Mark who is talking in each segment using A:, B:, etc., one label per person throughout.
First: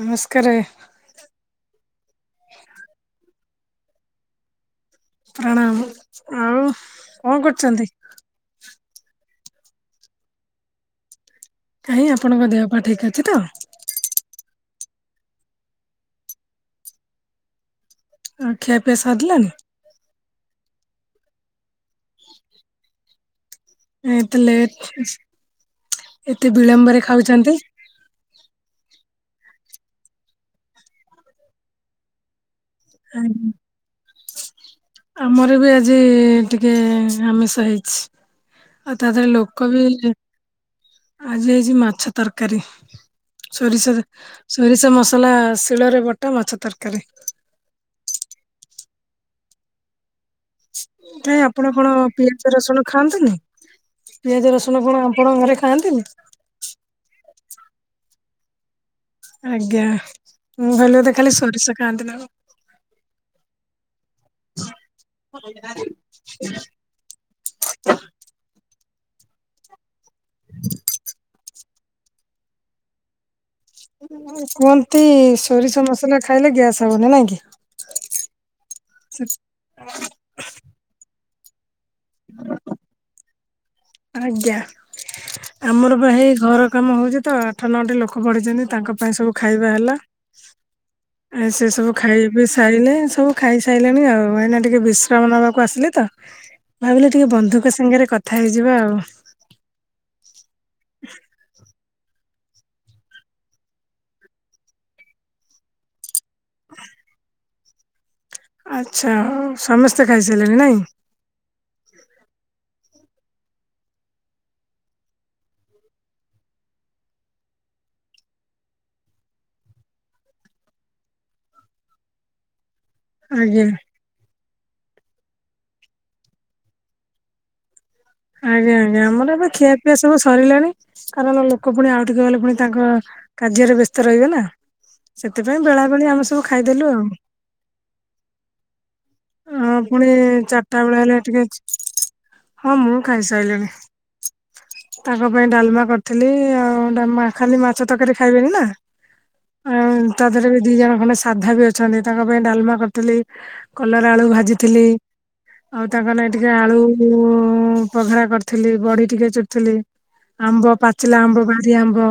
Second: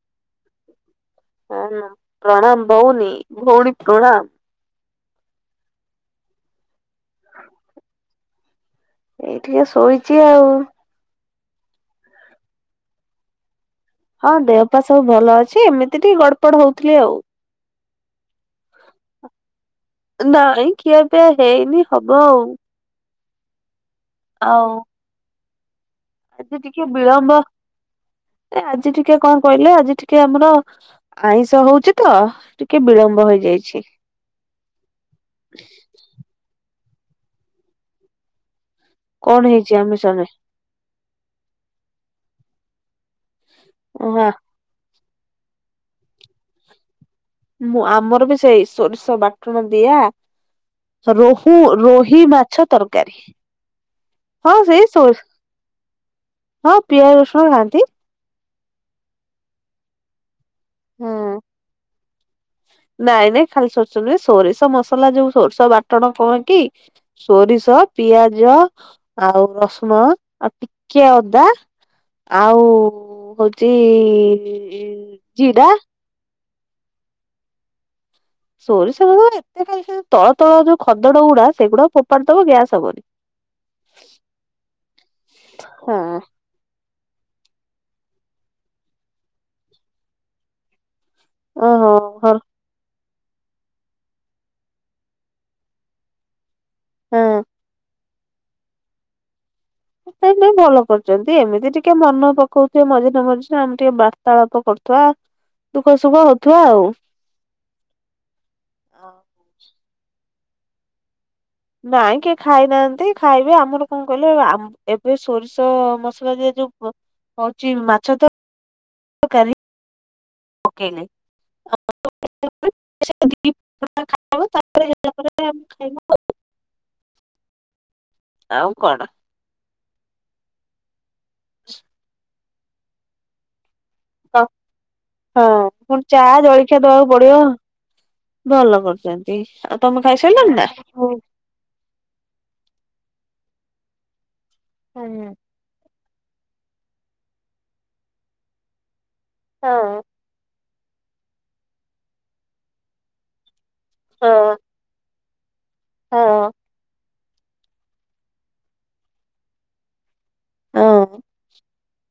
A: ନମସ୍କାରେ।
B: ହେ ନା ପ୍ରଣାମ ବଉନି ଭଉଣୀ ପ୍ରଣାମ।
A: ପ୍ରଣାମ ଆଉ କଣ କରୁଛନ୍ତି?
B: ଏଇଠି ଟିକେ ଶୋଇଛି ଆଉ।
A: [unintelligible] କାହିଁ ଆପଣଙ୍କ ଦେହ ପାଆ ଠିକ୍ ଅଛି ତ।
B: ହଁ ଦେହପାଆ ସବୁ ଭଲ ଅଛି ଏମିତି ଟିକେ ଗଡପଡ ହୋଉଥୁଲି ଆଉ।
A: ଆଉ ଖିଆ ପିଆ ସରିିଲାନି।
B: ନାଇଁ ଖିଆ ପିଆ ହେଇନି ହବ ଆଉ।
A: ନାଇଁ ଏତେ ଲେଟ୍ ଏତେ
B: ଏଥି ଟିକେ
A: ବିଳମ୍ବରେ
B: ବିଳମ୍ବ
A: ଖାଉଛନ୍ତି।
B: ଏ ଆଜି ଟିକେ କଣ କହିଲେ ଆଜି ଟିକେ ଆମର ଆଇଁଷ ହୋଉଚି ତ ଟି କେ ବିଳମ୍ବ ହୋଇଯାଇଛି।
A: ଆମର ବି ଆଜି ଟିକେ ଆମିଷ ହେଇଛି। ଆଉ ତା ଦ୍ୱାରା
B: କଣ
A: ଲୋକ
B: ହେଇଛି
A: ବି
B: ଆମିଷରେ
A: ଆଜି ହେଇଚି ମାଛ ତରକାରୀ ସୋରିଷରେ
B: ହଁ
A: ସୋରିଷ ମସଲା ଶିଳରେ ବଟା ମାଛ ତରକାରୀ।
B: ମୁଁ ଆମର ବି ସେଇ ସୋରିଷ ବାଟଣ ଦିଆ
A: ନାଇ
B: ରୋହୁ
A: ଆପଣ କଣ
B: ରୋହି
A: ପିଆଜ
B: ମାଛ
A: ରସୁଣ
B: ତରକାରୀ
A: ଖାଆନ୍ତିନି। ପିଆଜ
B: ହଁ
A: ରସୁଣ
B: ସେଇ
A: କଣ
B: ସୋରି
A: ଆପଣଙ୍କ ଘରେ ଖାଆନ୍ତିନି।
B: ହଁ ପିଆଜ ରସୁଣ ଖାଆନ୍ତି।
A: ଆଜ୍ଞା ମୁଁ ଭାବିଲି ବୋଧେ
B: ହୁଁ।
A: ଖାଲି ସୋରିଷ ଖାଆନ୍ତି ନା କ।
B: ନାଇଁ ନାଇଁ ଖାଲି ସୋରିଷ ନୁହେଁ ସୋରିଷ ମସଲା ଯୋଉ ସୋରିଷ ବାଟଣ କଣ କି ସୋରିଷ, ପିଆଜ ଆଉ ରସୁଣ ଆଉ ଟିକେ ଅଦା ଆଉ ହୋଉ
A: କୁହନ୍ତି ସୋରିଷ ମସଲା ଖାଇଲେ ଗ୍ୟାସ୍ ହବନି ନାଇଁ କି।
B: ସୋରିଷ ଏତେ କାଇଁ ଖାଇବ ତଳ ତଳ ଯୋଉ ଖଦଡାଗୁଡା ସେଗୁଡା ଫୋପାଡି ଦବ ଗ୍ୟାସ ହବନି।
A: ଆଜ୍ଞା ଆମର ପା
B: ହଁ
A: ହେଇ ଘର କାମ ହୋଉଚି ତ ଆଠ ନଅଟି ଲୋକ ପଡିଚନ୍ତି ତାଙ୍କ ପାଇଁ ସବୁ ଖାଇବା ହେଲା। ଆ
B: ଓହୋ
A: ସେସବୁ ଖାଇବା
B: ହଁ
A: ବେଶ୍। ଖାଇଲେ ସବୁ ଖାଇସାଇଲେଣି ଆଉ ଏଇନା ଟିକେ ବିଶ୍ରାମ ନେବାକୁ ଆସିଲି ତ। ଭାବିଲେ ଟିକେ ବନ୍ଧୁକ ସାଙ୍ଗରେ କଥା ହେଇଯିବା ଆଉ।
B: ନାଇଁ ନାଇଁ ଭଲ କରିଚନ୍ତି ଏମିତି ଟିକେ ମନ ପକୋଉ ଟିକେ ମଝିରେ ମଝିରେ ଆମେ ଟିକେ ବାର୍ତ୍ତାଳାପ କରୁଥୁବା ଦୁଃଖ ସୁଖ ହୋଉଥିବା ଆଉ।
A: ଆଚ୍ଛା ଆଉ ସମସ୍ତେ ଖାଇସାଇଲେଣି ନାଇଁ।
B: ନାଇଁ କିଏ ଖାଇନାହାନ୍ତି ଖାଇବେ ଆମର କଣ କହିଲେ ଆମ୍ ଏବେ ସୋରିଷ ମସଲା ଦିଆ ଯୋଉ ପ ହୋଉଚି ମାଛ ତର ତରକାରୀ କେ ନାଇଁ ଆ [unintelligible] ଖାଇଦବ
A: ଆଜ୍ଞା।
B: ତାପରେ ଯ ତାପରେ ଯାହା ଖାଇବ। ଆଉ
A: ଆଜ୍ଞା ଆଜ୍ଞା
B: କଣ
A: ଆମର ଏବେ ଖିଆପିଆ ସବୁ ସରିଲାଣି କାରଣ ଲୋକ ପୁଣି ଆଉ ଟିକେ ଗଲେ ପୁଣି ତାଙ୍କ କାର୍ଯ୍ୟରେ ବ୍ୟସ୍ତ ରହିବେ ନା
B: ହଁ
A: ସେଥିପାଇଁ ବେଳା
B: ପୁଣି
A: ବେଳି
B: ଚା
A: ଆମେ ସବୁ
B: ଜଳଖିଆ
A: ଖାଇଦେଲୁ ଆଉ।
B: ଦବାକୁ ପଡିବ ଭଲ କରୁଚନ୍ତି
A: ହଁ
B: ଆଉ ତମେ
A: ପୁଣି
B: ଖାଇସାଇଲଣି ନା?
A: ଚାରିଟା ବେଳେ ହେଲେ ଟିକେ ହଁ ମୁଁ ଖାଇସାଇଲିଣି
B: ହଁ
A: ତାଙ୍କ ପାଇଁ ଡାଲମା କର ଥିଲି ଆଉ ଡ଼ାଲମା ଖାଲି ମାଛ ତରକାରୀ ଖାଇବେନି ନା।
B: ହଁ।
A: ଆଉ ତା ଧିଅରେ ବି ଦି ଜଣ ଖଣ୍ଡେ ସାଧା ବି ଅଛନ୍ତି ତାଙ୍କ ପାଇଁ ଡାଲମା କରିଦେଲି। କଲରା ଆଳୁ
B: ହଁ
A: ଭାଜିଥିଲି ଆଉ ତାଙ୍କ ନାଗି ଟିକେ
B: ହଁ
A: ଆଳୁ ପଖାଳ କରିଥିଲି ବଡି ଟିକେ ଚୁରିଥିଲି ଆମ୍ବ ପାଚିଲା ଆମ୍ବ ବାରି ଆମ୍ବ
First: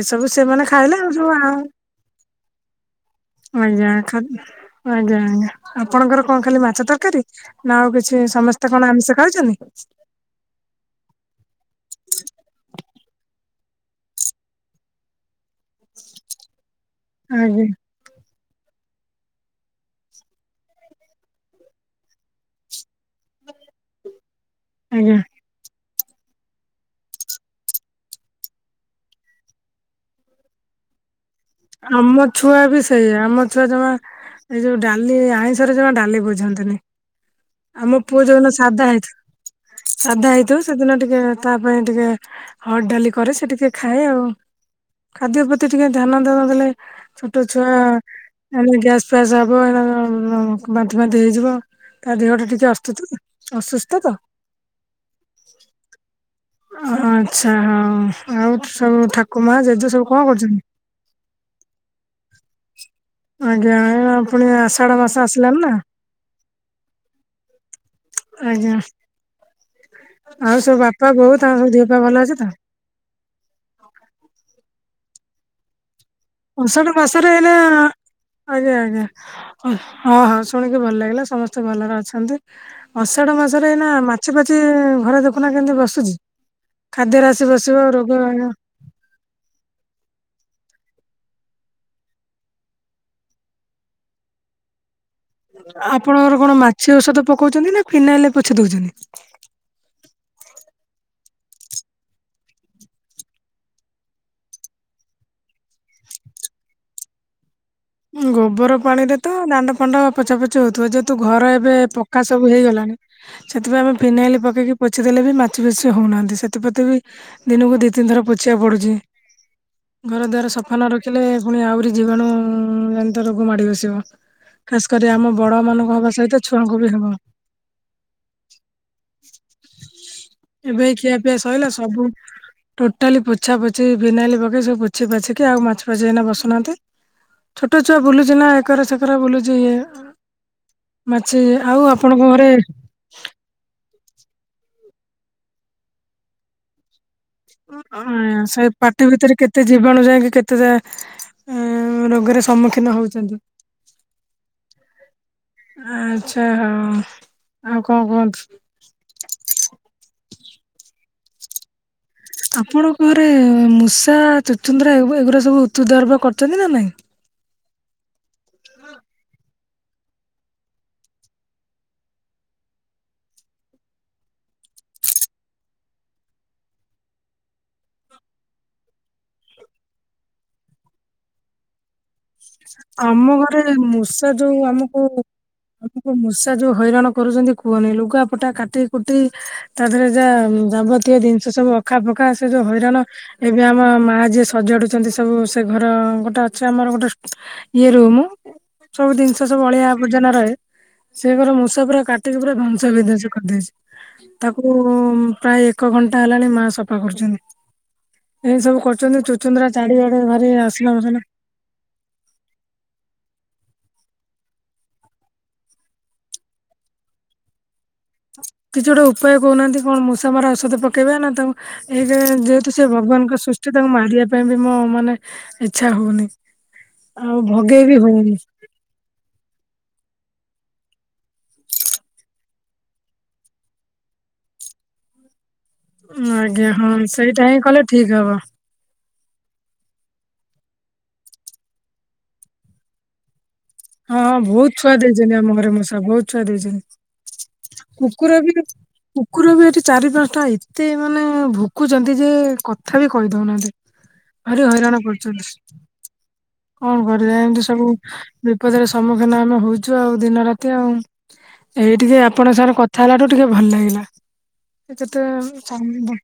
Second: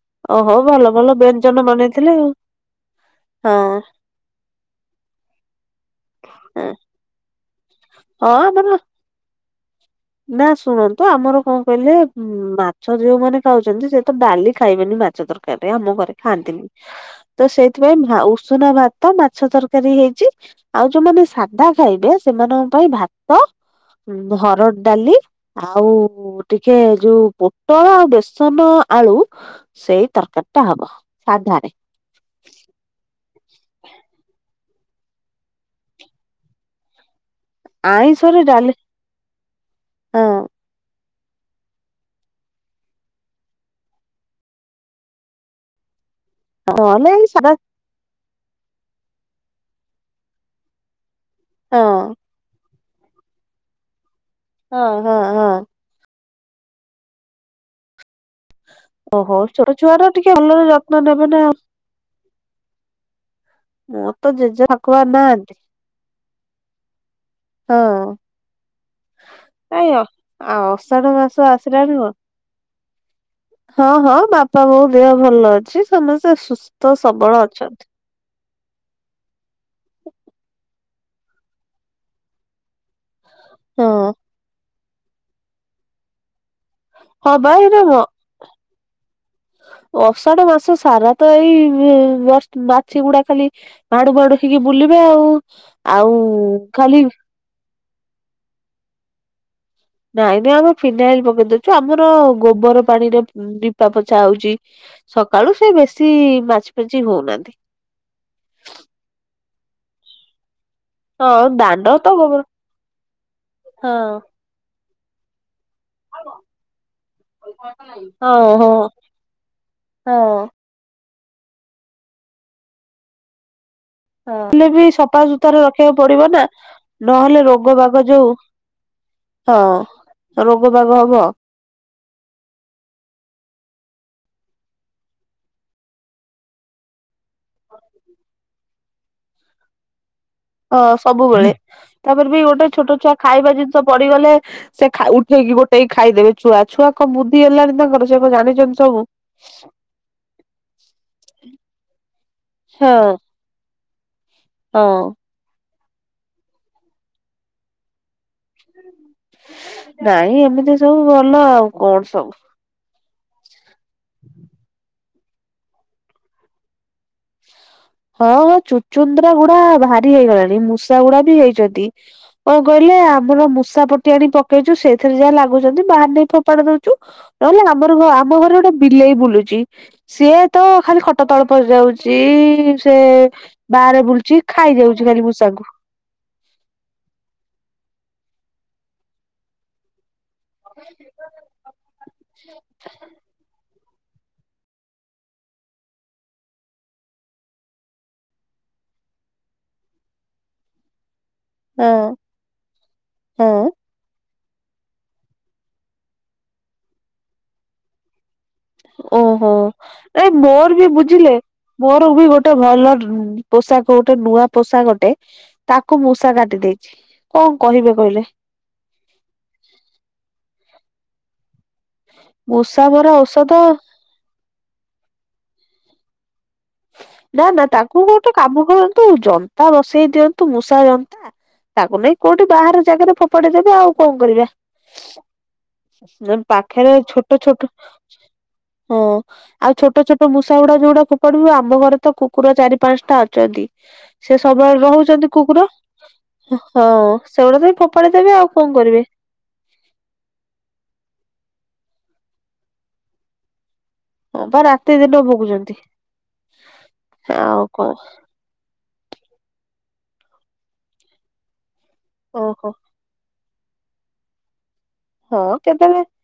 A: ଏସବୁ
B: ଓହୋ
A: ସେମାନେ
B: ଭଲ
A: ଖାଇଲେ
B: ଭଲ
A: ଆଉ ସବୁ ଆ
B: ବ୍ୟଞ୍ଜନ ବନେଇଥିଲେ ଆଉ
A: ଆଜ୍ଞା ଖା ଆଜ୍ଞା ଆଜ୍ଞା ଆପଣଙ୍କର କଣ ଖାଲି
B: ହଁ ହଁ
A: ମାଛ ତରକାରୀ ନା ଆଉ କିଛି
B: ହଁ
A: ସମସ୍ତେ
B: ଆମର
A: କଣ ଆମିଷ ଖାଉଚନ୍ତି?
B: ନା ଶୁଣନ୍ତୁ ଆମର କଣ କହିଲେ ମାଛ ଯୋଉମାନେ ଖାଉଛନ୍ତି ସେ ତ ଡାଲି ଖାଇବେନି ମାଛ ତରକାର ରେ ଆମ ଘରେ ଖାଆନ୍ତିନି। ତ
A: ଆଜ୍ଞା
B: ସେଇଥିପାଇଁ ଭା ଉ ଉସୁନା ଭାତ ମାଛ ତରକାରୀ ହେଇଚି ଆଉ ଯୋଉମାନେ ସାଧା ଖାଇବେ ସେମାନଙ୍କ ପାଇଁ ଭାତ ହରଡ଼
A: ଆଜ୍ଞା
B: ଡାଲି ଆଉ ଟିକେ ଯୋଉ ପୋଟଳ ଆଉ ବେସନ ଆଳୁ ସେଇ ତରକାରିଟା ହବ ସାଧାରେ।
A: ଆମ ଛୁଆ ବି ସେୟା ଆମ ଛୁଆ ଜମା ଏଇ ଯଉ ଡାଲି ଆଇଁଷରେ ଜମା ଡାଲି ବୁଝନ୍ତିନି। ଆମ ପୁଅ
B: ଆଇଁଷରେ
A: ଯୋଉନ
B: ଡାଲି
A: ସାଧା ହେଇଥିବ
B: ହଁ
A: ସାଧା ହେଇଥିବ ସେଦିନ ଟିକେ ତା ପାଇଁ ଟିକେ ହଅଡ ଡାଲି କରେ ସେ ଟିକେ ଖାଏ ଆଉ। ଖାଦ୍ୟ ପ୍ରତି ଟିକେ ଧ୍ୟାନ ଦବ। ଲେ
B: ନହେଲେ ଏଇ
A: ଛୋଟ
B: ସାଧା
A: ଛୁଆ ଗ୍ୟାସ ଫାସ ହବ [unintelligible] ବାନ୍ତି ଫନ୍ତି ହେଇଯିବ
B: ହଁ
A: ତା ଦେହଟା ଟିକେ ଅସ୍ତୁ ଅସୁସ୍ଥ ତ।
B: ହଁ ହଁ ହଁ।
A: ଆଚ୍ଛା ହଉ ଆଉ ସବୁ ଠାକୁ ମା ଜେଜେ ସବୁ କଣ କରୁଛନ୍ତି?
B: ମନେ ମନା ମୋର
A: ଆଜ୍ଞା
B: ତ
A: ପୁଣି
B: ଜେଜେ
A: ଆଷାଢ
B: ଠାକୁଆ
A: ମାସ
B: ନାହାନ୍ତି
A: ଆସିଲାଣିନା।
B: ହଁ।
A: ଆଜ୍ଞା
B: କାଇଁ ଅ ଆ
A: ଆଉ ସବୁ
B: ଅଷାଢ
A: ବାପା
B: ମାସ
A: ବୋଉ ତାଙ୍କ ସବୁ ଦିଅ
B: ଆସିଲାଣି
A: ପା
B: କଣ?
A: ଭଲ ଅଛି ତ?
B: ହଁ ହଁ ବାପା ବୋଉ ଦେହ ଭଲ ଅଛି। ସମସ୍ତେ
A: ଅଷାଢ
B: ସୁସ୍ଥ
A: ମାସରେ
B: ସବଳ
A: ଏଇନା
B: ଅଛନ୍ତି।
A: ଆଜ୍ଞା ଆଜ୍ଞା ହଁ ହଁ ଶୁଣିକି ଭଲ ଲାଗିଲା ସମସ୍ତେ ଭଲରେ ଅଛନ୍ତି। ଅଷାଢ ମାସରେ ଏଇନା
B: ହଁ
A: ମାଛି ପାଛି ଘର ଦେଖୁନା କେମିତି ବସୁଚି। ଖାଦ୍ୟ ରେ
B: ହଁ
A: ଆସିି
B: ବା ଏଇଟା
A: ବସିବ
B: ମ
A: ରୋଗ ବାଗ
B: ଅଷାଢ ମାସ ସାରା ତ ଏଇ ବ ମାଛି ଗୁଡା ଖାଲି ବାଡୁ ବାଡୁ ହେଇକି ବୁଲିବେ ଆଉ। ଆଉ
A: ଆପଣଙ୍କର କଣ ମାଛି
B: ଖାଲି
A: ଔଷଧ ପକାଉଛନ୍ତି ନା ଫିନାଇଲ ପୋଛି ଦଉଛନ୍ତି।
B: ନାଇଁ ନାଇ ଆମେ ଫିନାଇଲ ପକେଇ ଦେଉଚୁ ଆମର ଗୋବର ପାଣିରେ ଲିପା ପୋଛା ହଉଚି। ସକାଳୁ ସେ ବେଶି ମାଛି ପାଛି ହଉନାହାନ୍ତି।
A: ଗୋବର ପାଣିରେ ତ ଦାଣ୍ଡ ଫାଣ୍ଡ ପୋଛା ପୋଛି ହଉଥିବ। ଯ କିନ୍ତୁ
B: ହଁ
A: ଘର ଏବେ
B: ଦାଣ୍ଡ ତ
A: ପକା
B: ଗୋବର
A: ସବୁ ହେଇଗଲାଣି ସେଥିପାଇଁ ଆମେ
B: ହଁ
A: ଫିନାଇଲ ପକେଇକି ପୋଛି ଦେଲେ ବି ମା କିଛି ବେଶୀ ହଉନାହାଁନ୍ତି ସେଥିପ୍ରତି ବି ଦିନକୁ ଦୁଇ ତିନି ଥର
B: ହଁ
A: ପୋଛିବାକୁ
B: ହଁ।
A: ପଡ଼ୁଛି। ଘର
B: ହଁ।
A: ଦୁଆର ସଫା ନ ରଖିଲେ ପୁଣି ଆହୁରି ଜୀବାଣୁ ଏମି ତ ରୋଗ ମାଡି ବସିବ।
B: ହେଲେ
A: ଖାସ୍
B: ବି
A: କରି ଆମ ବଡ
B: ସଫାସୁତୁରା
A: ମାନଙ୍କୁ
B: ରଖିବାକୁ
A: ହବା
B: ପଡିବ
A: ସହିତ
B: ନା
A: ଛୁଆଙ୍କୁ ବି ହବ
B: ନହେଲେ ରୋଗ ବାଗ ଯୋଉ ହଁ ରୋଗ ବାଗ ହବ।
A: କହିଲା ସବୁ ଟୋଟାଲି ପୋଛା ପୋଛି ଭିନାଇଲି ପକେଇ ସବୁ ପୋଛି ପାଛିକି ଆଉ ମାଛ ପାଛି ଏଇନା ବସୁନାହାନ୍ତି। ଛୋଟ ଛୁଆ ବୁଲୁଛି ନା ଏକରା ସେକରା ବୁଲୁଛି ଇ
B: ଅ ସବୁବେଳେ ତାପରେ ବି
A: ଘରେ
B: ଗୋଟେ ଛୋଟ ଚା ଖାଇବା ଜିନିଷ ପଡିଗଲେ ସେ ଖା ଉଠେଇକି ଗୋଟେଇକି ଖାଇଦେବେ ଛୁଆ। ଛୁଆ କଣ ବୁଦ୍ଧି ହେଲାଣି ତାଙ୍କର ସେ କଣ
A: ସେଇ
B: ଜାଣିଛନ୍ତି ସବୁ
A: ପାଟି ଭିତରେ କେତେ ଜୀବାଣୁ ଯାଇକି କେତେ ଅ ରୋଗର
B: ହଁ
A: ସମ୍ମୁଖୀନ ହଉଛନ୍ତି।
B: ହଁ।
A: ଆଚ୍ଛା ହଉ। ଆଉ କଣ କୁହନ୍ତୁ?
B: ନାଇଁ ଏମିତି ସବୁ ଭଲ ଆଉ କଣ ସବୁ।
A: ଆପଣଙ୍କ ଘରେ ମୂଷା ଚୁଚୁନ୍ଦ୍ରା ଏଉ ଏଗୁଡା ସବୁ ଉତୁ ଦ୍ରବ କରଛନ୍ତି ନା ନାଇଁ।
B: ହଁ ହଁ ଚୁଚୁନ୍ଦ୍ରା ଗୁଡା ଭାରି ହେଇଗଲାଣି, ମୂଷା ଗୁଡା ବି ହେଇଚନ୍ତି। କଣ କହିଲେ ଆମର ମୂଷା ପଟି ଆଣି ପକେଇଚୁ, ସେଥିରେ ଯାହା ଲାଗୁଛନ୍ତି ବାହାରେ ନେଇ ଫୋପାଡ଼ି ଦଉଚୁ। ନହେଲେ ଆମର ଆମ ଘରେ ଗୋଟେ ବିଲେଇ ବୁଲୁଛି, ସିଏ ତ ଖାଲି ଖଟ ତଳେ ପଶି ଯାଉଚି। ସେ
A: ଆମ ଘରେ
B: ବାହାରେ
A: ମୂଷା
B: ବୁଲୁଛି,
A: ଯୋଉ
B: ଖାଇ
A: ଆମକୁ
B: ଯାଉଛି ଖାଲି ମୂଷାଙ୍କୁ।
A: ମୂଷା ଯୋଉ ହଇରାଣ କରୁଛନ୍ତି କୁହନି, ଲୁଗା ପଟା କାଟି କୁଟି ତା ଦେହରେ ଯା ଯାବତୀୟ ଜିନିଷ ସବୁ ଅଖା, ଫକା ସେ ଯୋଉ ହଇରାଣ ଏବେ ଆମ ମା ଯିଏ ସଜାଡୁଛନ୍ତି ସବୁ ସେ ଘର ଗୋଟେ ଅଛି ଆମର ଗୋଟେ ଇଏ ରୁମ, ସବୁ ଜିନିଷ ସବୁ ଅଳିଆ ଆବର୍ଜନା ରହେ। ସେ ଘର ମୂଷା
B: ହଁ
A: ପୁରା କାଟିକି ପୁରା ଧ୍ୱଂସ ବିଧ୍ୱଂସ
B: ହଁ।
A: କରିଦେଇଛି। ତାକୁ ପ୍ରାୟ ଏକ ଘଣ୍ଟା ହେଲାଣି ମା ସଫା କରୁଛନ୍ତି। ଏନ୍ତି ସବୁ କରୁଛନ୍ତି
B: ଓହୋ
A: ଚୁଚୁନ୍ଦ୍ରା ଚାରିଆଡ଼େ
B: ଏ
A: ଭାରି
B: ମୋର ବି
A: ଅସନା ମସନା।
B: ବୁଝିଲେ ମୋର ବି ଗୋଟେ ଭଲ ପୋଷାକ ଗୋଟେ ନୂଆ ପୋଷାକଟେ ତାକୁ ମୂଷା କାଟି ଦେଇଛି। କଣ କହିବେ କହିଲେ?
A: କିଛି ଗୋଟେ ଉପାୟ କହୁନାହାନ୍ତି? କଣ ମୂଷା ମରା ଔଷଧ ପକେଇବା ନା ତାଙ୍କୁ ଏଇ ଯେ ଯେହେତୁ
B: ମୂଷା
A: ସେ
B: ମରା
A: ଭଗବାନଙ୍କ
B: ଔଷଧ
A: ସୃଷ୍ଟି ତାଙ୍କୁ ମାରିବା ପାଇଁ ବି ମୋ ମାନେ ଇଚ୍ଛା ହଉନି। ଆଉ
B: ନା ନା
A: ଭଗେଇ ବି
B: ତାଙ୍କୁ ଗୋଟେ
A: ହଉନି।
B: କାମ କରନ୍ତୁ ଜନ୍ତା ବସେଇ ଦିଅନ୍ତୁ ମୂଷା ଜନ୍ତା ତାକୁ ନେଇ କୋଉଠି ବାହାର ଜାଗାରେ ଫୋପାଡି ଦେବେ ଆଉ କଣ କରିବେ।
A: ଆଜ୍ଞା ହଁ
B: ପାଖରେ ଛୋଟ
A: ସେଇଟା ହିଁ
B: ଛୋଟ
A: କଲେ ଠିକ ହବ।
B: ହଁ, ଆଉ ଛୋଟ ଛୋଟ ମୂଷା ଗୁଡା ଯୋଉଗୁଡା ଫୋପାଡିବୁ ଆମ ଘରେ ତ କୁକୁର ଚାରି ପାଞ୍ଚଟା ଅଛନ୍ତି।
A: ହଁ ହଁ
B: ସେ
A: ବହୁତ
B: ସବୁବେଳେ
A: ଛୁଆ
B: ରହୁଛନ୍ତି
A: ଦେଇଛନ୍ତି ଆମ
B: କୁକୁର
A: ଘରେ ମୂଷା ବହୁତ ଛୁଆ ଦେଇଛନ୍ତି
B: ହଁ ସେଗୁଡା ତ ଏଇ ଫୋ ଫୋପାଡି
A: କୁକୁର
B: ଦେବେ
A: ବି
B: ଆଉ କଣ କରିବେ।
A: କୁକୁର ବି ଏଠି ଚାରି ପାଞ୍ଚଟା ଏତେ ମାନେ ଭୁକୁଛନ୍ତି ଯେ କଥା ବି କହି ଦଉନାହାନ୍ତି।
B: ହଁ ବା
A: ଭାରି
B: ରାତି
A: ହଇରାଣ
B: ଦିନ
A: କରୁଛନ୍ତି।
B: ଭୋଗୁଛନ୍ତି
A: କଣ କରିବା, ଏମିତି
B: ଆଉ
A: ସବୁ
B: କଣ
A: ବିପଦର ସମ୍ମୁଖୀନ ଆମେ ହଉଛୁ ଆଉ ଦିନ ରାତି ଆଉ। ଏଇ ଟିକେ ଆପଣଙ୍କ
B: ଓହୋ
A: ସାଙ୍ଗରେ କଥା ହେଲାଠୁ ଟିକେ ଭଲ ଲାଗିଲା। ଯେତେ
B: ହଁ
A: ସାନ୍
B: କେତେବେଳେ
A: ବ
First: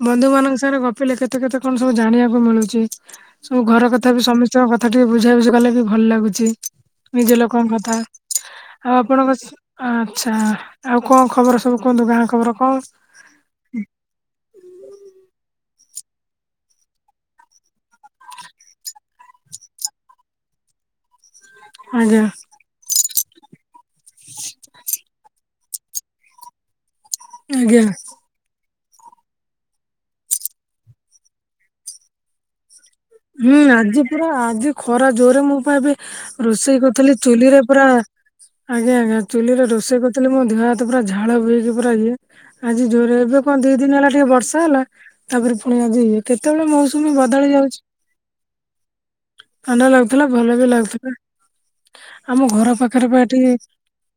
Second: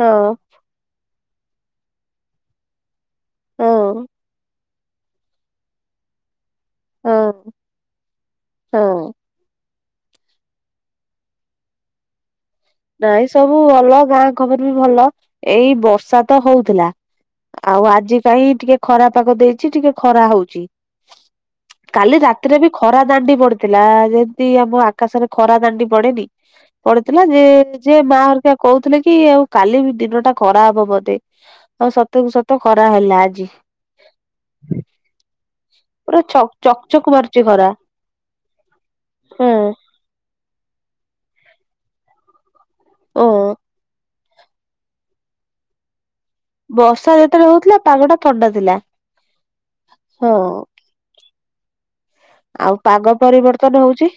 B: ହଁ
A: ବନ୍ଧୁ ମାନଙ୍କ ସାଙ୍ଗରେ ଗପିଲେ କେତେ କେତେ କଣ ସବୁ ଜାଣିବାକୁ ମିଳୁଛି, ସବୁ ଘର
B: ହଁ
A: କଥା ବି ସମିସ୍ କ କଥା ଟିକେ ବୁଝା ବୁଝି କଲେ ବି ଭଲ ଲାଗୁଛି। ନିଜ
B: ହଁ
A: ଲୋକଙ୍କ କଥା। ଆଉ
B: ହଁ
A: ଆପଣଙ୍କ ଆଚ୍ଛା, ଆଉ କଣ ଖବର ସବୁ କୁହନ୍ତୁ ଗାଁ ଖବର କଣ?
B: ନାଇଁ ସବୁ ଭଲ, ଗାଁ ଖବର ବି ଭଲ। ଏଇ ବର୍ଷା ତ ହଉଥିଲା। ଆଉ ଆଜି କାଇଁ ଟିକେ ଖରା ପାଗ ଦେଇଛି ଟିକେ ଖରା ହଉଛି। କାଲି
A: ଆଜ୍ଞା
B: ରାତିରେ ବି ଖରା ଦାଣ୍ଡି ପଡିଥିଲା ଯେମତି ଆମ ଆକାଶରେ ଖ ଖରା ଦାଣ୍ଡି ପଡେନି? ପଡ଼ିଥିଲା ଯେ
A: ଆଜ୍ଞା।
B: ଯେ ମା ହେରିକା କହୁଥିଲେ କି ଆଉ କାଲି ବି ଦିନ ଟା ଖରା ହେବ ବୋଧେ। ହଁ, ସତ କୁ ସତ ଖରା ହେଲା ଆଜି।
A: ହୁଁ, ଆଜି ପୁରା ଆଜି ଖରା ଜୋରେ। ମୁଁ ପା ଏବେ
B: ପୁରା ଚକ
A: ରୋଷେଇ
B: ଚକ
A: କରୁଥିଲି
B: ମାରୁଛି
A: ଚୁଲି ରେ
B: ଖରା।
A: ପରା, ଆଜ୍ଞା ଆଜ୍ଞା
B: ହଁ
A: ଚୁଲିରେ ରୋଷେଇ କରୁ ଥିଲି ମୋ ଦେହ ହାତ ପୁରା ଝାଳ ବୋହିକି ପୁରା ଇଏ। ଆଜି ଜୋରରେ
B: ଓ
A: ଏବେ କଣ ଦି ଦିନ ହେଲା ଟିକେ ବର୍ଷା ହେଲା ତାପରେ ପୁଣି ଆଜି ଇଏ। କେତେବେଳେ ମୌସୁମୀ
B: ବର୍ଷା ଯେତେବେଳେ
A: ବଦଳି
B: ହଉଥିଲା
A: ଯାଉଛି।
B: ପାଗ ଥଣ୍ଡା ଥିଲା।
A: ଥଣ୍ଡା ଲାଗୁଥିଲା
B: ହଁ।
A: ଭଲ ବି ଲାଗୁଥିଲା। ଆମ ଘର
B: ଆଉ
A: ପାଖରେ
B: ପାଗ
A: ପା ଏଠି
B: ପରିବର୍ତ୍ତନ ହଉଛି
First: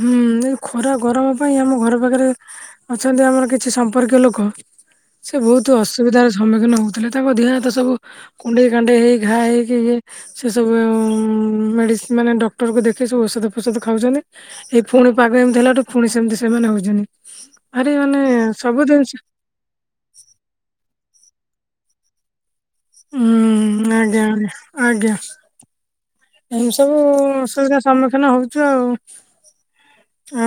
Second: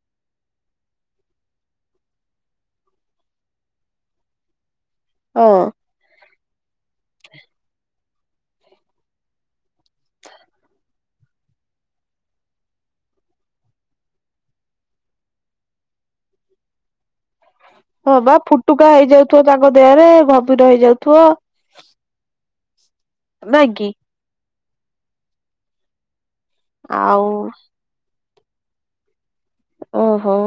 A: ହୁଁ, ଏ ଖରା ଗରମ ପାଇଁ ଆମ ଘର ପାଖରେ ଅଛନ୍ତି ଆମର କିଛି ସମ୍ପର୍କୀୟ ଲୋକ। ସେ
B: ହଁ।
A: ବହୁତ ଅସୁବିଧାର ସମ୍ମୁଖୀନ ହଉଥିଲେ ତାଙ୍କ ଦେହ ହାତ୍ ଉ କୁଣ୍ଡେଇ କାଣ୍ଡେଇ ହେଇ ଘା ହେଇକି ଇଏ ସେ ସବୁ-ଉ-ଉ-ଉ-ଉ ମେଡିସ୍ ମାନେ ଡକ୍ଟରକୁ ଦେଖେଇ ସବୁ ଔଷଧ ଫୋଷଧ ଖାଉଛନ୍ତି। ଏଇ ଫୁଣି ପାଗ ଏମିତି ହେଲାଠୁ ଫୁଣି ସେମିତି ସେମାନେ ହଉଛନ୍ତିି।
B: ହଁ ପା ଫୁଟୁକା ହେଇଯାଉଥିବ ତାଙ୍କ ଦେହରେ ଘମିର ହେଇ ଯାଉଥିବ।
A: ହୁଁ-ଉଁ ଆଜ୍ଞା-ଆଜ୍ଞା, ଆଜ୍ଞା। ଏମିତି ସବୁ
B: ଆଉ
A: ଅସୁବିଧାର ସମ୍ମୁଖୀନ ହଉଛୁ ଆଉ।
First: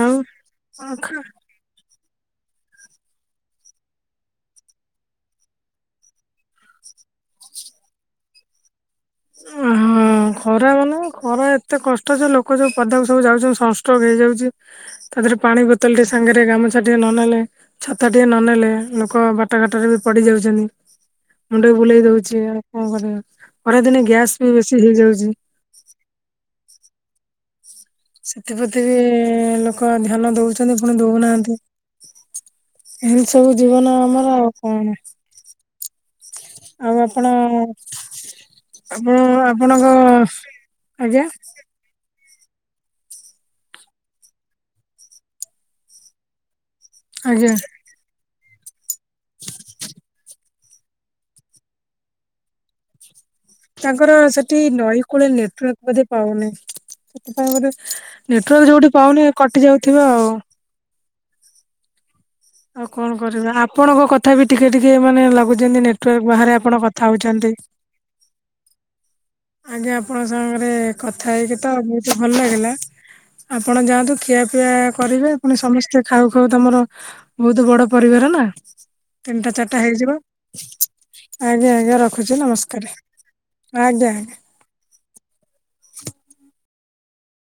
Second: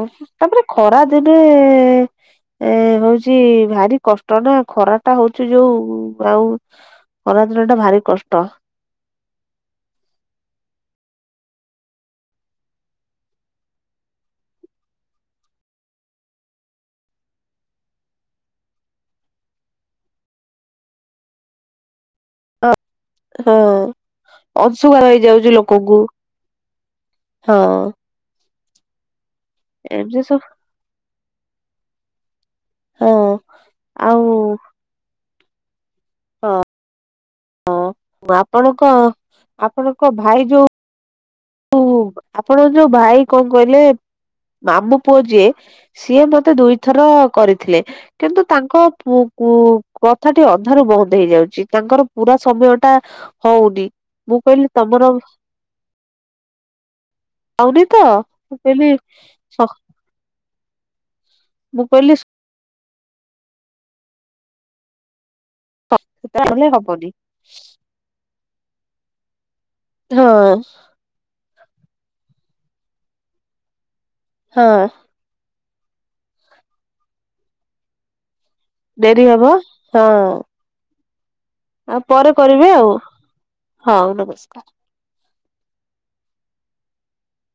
A: ଆଉ
B: ତାପରେ
A: ଆଉ
B: ଖରା
A: ଖା
B: ଦିନେ ଏ ହଉଛି ଭାରି କଷ୍ଟ ନା ଖରାଟା ହଉଚି ଯୋଉ ଆଉ ଖରା ଦିନଟା ଭାରି କଷ୍ଟ।
A: ଉଁ-ହୁଁ। ହୁଁ ଖରା ମାନେ ଖରା ଏତେ କଷ୍ଟ ଯେ ଲୋକ ଯୋଉ ପଦାକୁ ସବୁ ଯାଉଛନ୍ତି ସନ ଷ୍ଟ୍ରୋକ୍ ହେଇଯାଉଚି। ତା ଦେହରେ ପାଣି ବୋତଲଟେ ସାଙ୍ଗରେ ଗାମୁଛା ଟିକେ ନ ନେଲେ ଛତାଟିକେ ନନେଲେ ଲୋକ ବାଟଘାଟରେ ବି ପଡିଯାଉଛନ୍ତି। ମୁଣ୍ଡ ବୁଲେଇ ଦଉ ଛି, ଆଉ କଣ କରିବ ଅଢେଇ ଦିନ
B: ଅଂଶୁକାର ହେଇଯାଉଛି ଲୋକଙ୍କୁ। ହଁଅ-ଅ
A: ସେଥିପ୍ରତି ବି-ଇ-ଇ-ଇ ଲୋକ
B: ଏମିତି
A: ଧ୍ୟାନ
B: ସବୁ
A: ଦଉଛନ୍ତି, ପୁଣି ଦଉନାହାନ୍ତି।
B: ହଁ
A: ଏମିତି ସବୁ ଜୀବନ ଆମର ଆଉ କଣ। ଆଉ ଆପଣ,
B: ଆପଣଙ୍କ
A: ଆପଣ ଆପଣଙ୍କ,
B: ଭାଇ ଯୋଉ
A: ଆଜ୍ଞା?
B: [unintelligible] ଆପଣଙ୍କ ଯୋଉ ଭାଇ, କଣ କହିଲେ ମାମୁ ପୁଅ ଯିଏ, ସିଏ ମତେ ଦୁଇ ଏଥର
A: ଆଜ୍ଞା।
B: କରିଥିଲେ। କିନ୍ତୁ ତାଙ୍କ ପୁ କୁ କଥାଟି ଅଧାରୁ ବନ୍ଦ ହେଇଯାଉଚି। ତାଙ୍କର ପୁରା ସମୟଟା
A: ତାଙ୍କର ସେଠି ନଈକୂଳେ ନେଟୱାର୍କ ବୋଧେ ପାଉନି। ସେଥିପାଇଁ ବୋଧେ,
B: ପାଉନି ତ ମୁଁ
A: ନେଟୱାର୍କ
B: କହିଲି
A: ଯୋଉଠି ପାଉନି
B: ସ
A: କଟି ଯାଉଥିବ ଆଉ।
B: ମୁଁ କହିଲି ସ୍କ୍
A: ଆଉ କଣ କରିବା? ଆପଣଙ୍କ କଥା ବି ଟିକେଟିକେ ମାନେ ଲାଗୁ ଯେମିତି ନେଟୱାର୍କ ବାହାରେ
B: ତାହେଲେ
A: ଆପଣ କଥା
B: ହବନି।
A: ହଉଛନ୍ତି। ଆଜ୍ଞା ଆପଣଙ୍କ
B: ହଁ
A: ସାଙ୍ଗରେ କଥା ହେଇକି ତ ବହୁତ ଭଲ ଲାଗିଲା ଆପଣ ଯାଆନ୍ତୁ ଖିଆପିଆ
B: ହଁ।
A: କରିବେ। ପୁଣି ସମସ୍ତେ ଖାଉ ଖାଉ ତମର ବହୁତ ବଡ ପରିବାର ନା।
B: ଡେରି ହବ
A: ତିନିଟା ଚାରିଟା
B: ହଁ
A: ହେଇଯିବ।
B: ଆଉ
A: ଆଜ୍ଞା-ଆଜ୍ଞା
B: ପରେ
A: ରଖୁଛିୁ
B: କରିବେ
A: ନମସ୍କାରେ।
B: ଆଉ
A: ଆଜ୍ଞା ଆ
B: [inaudible]
A: [inaudible]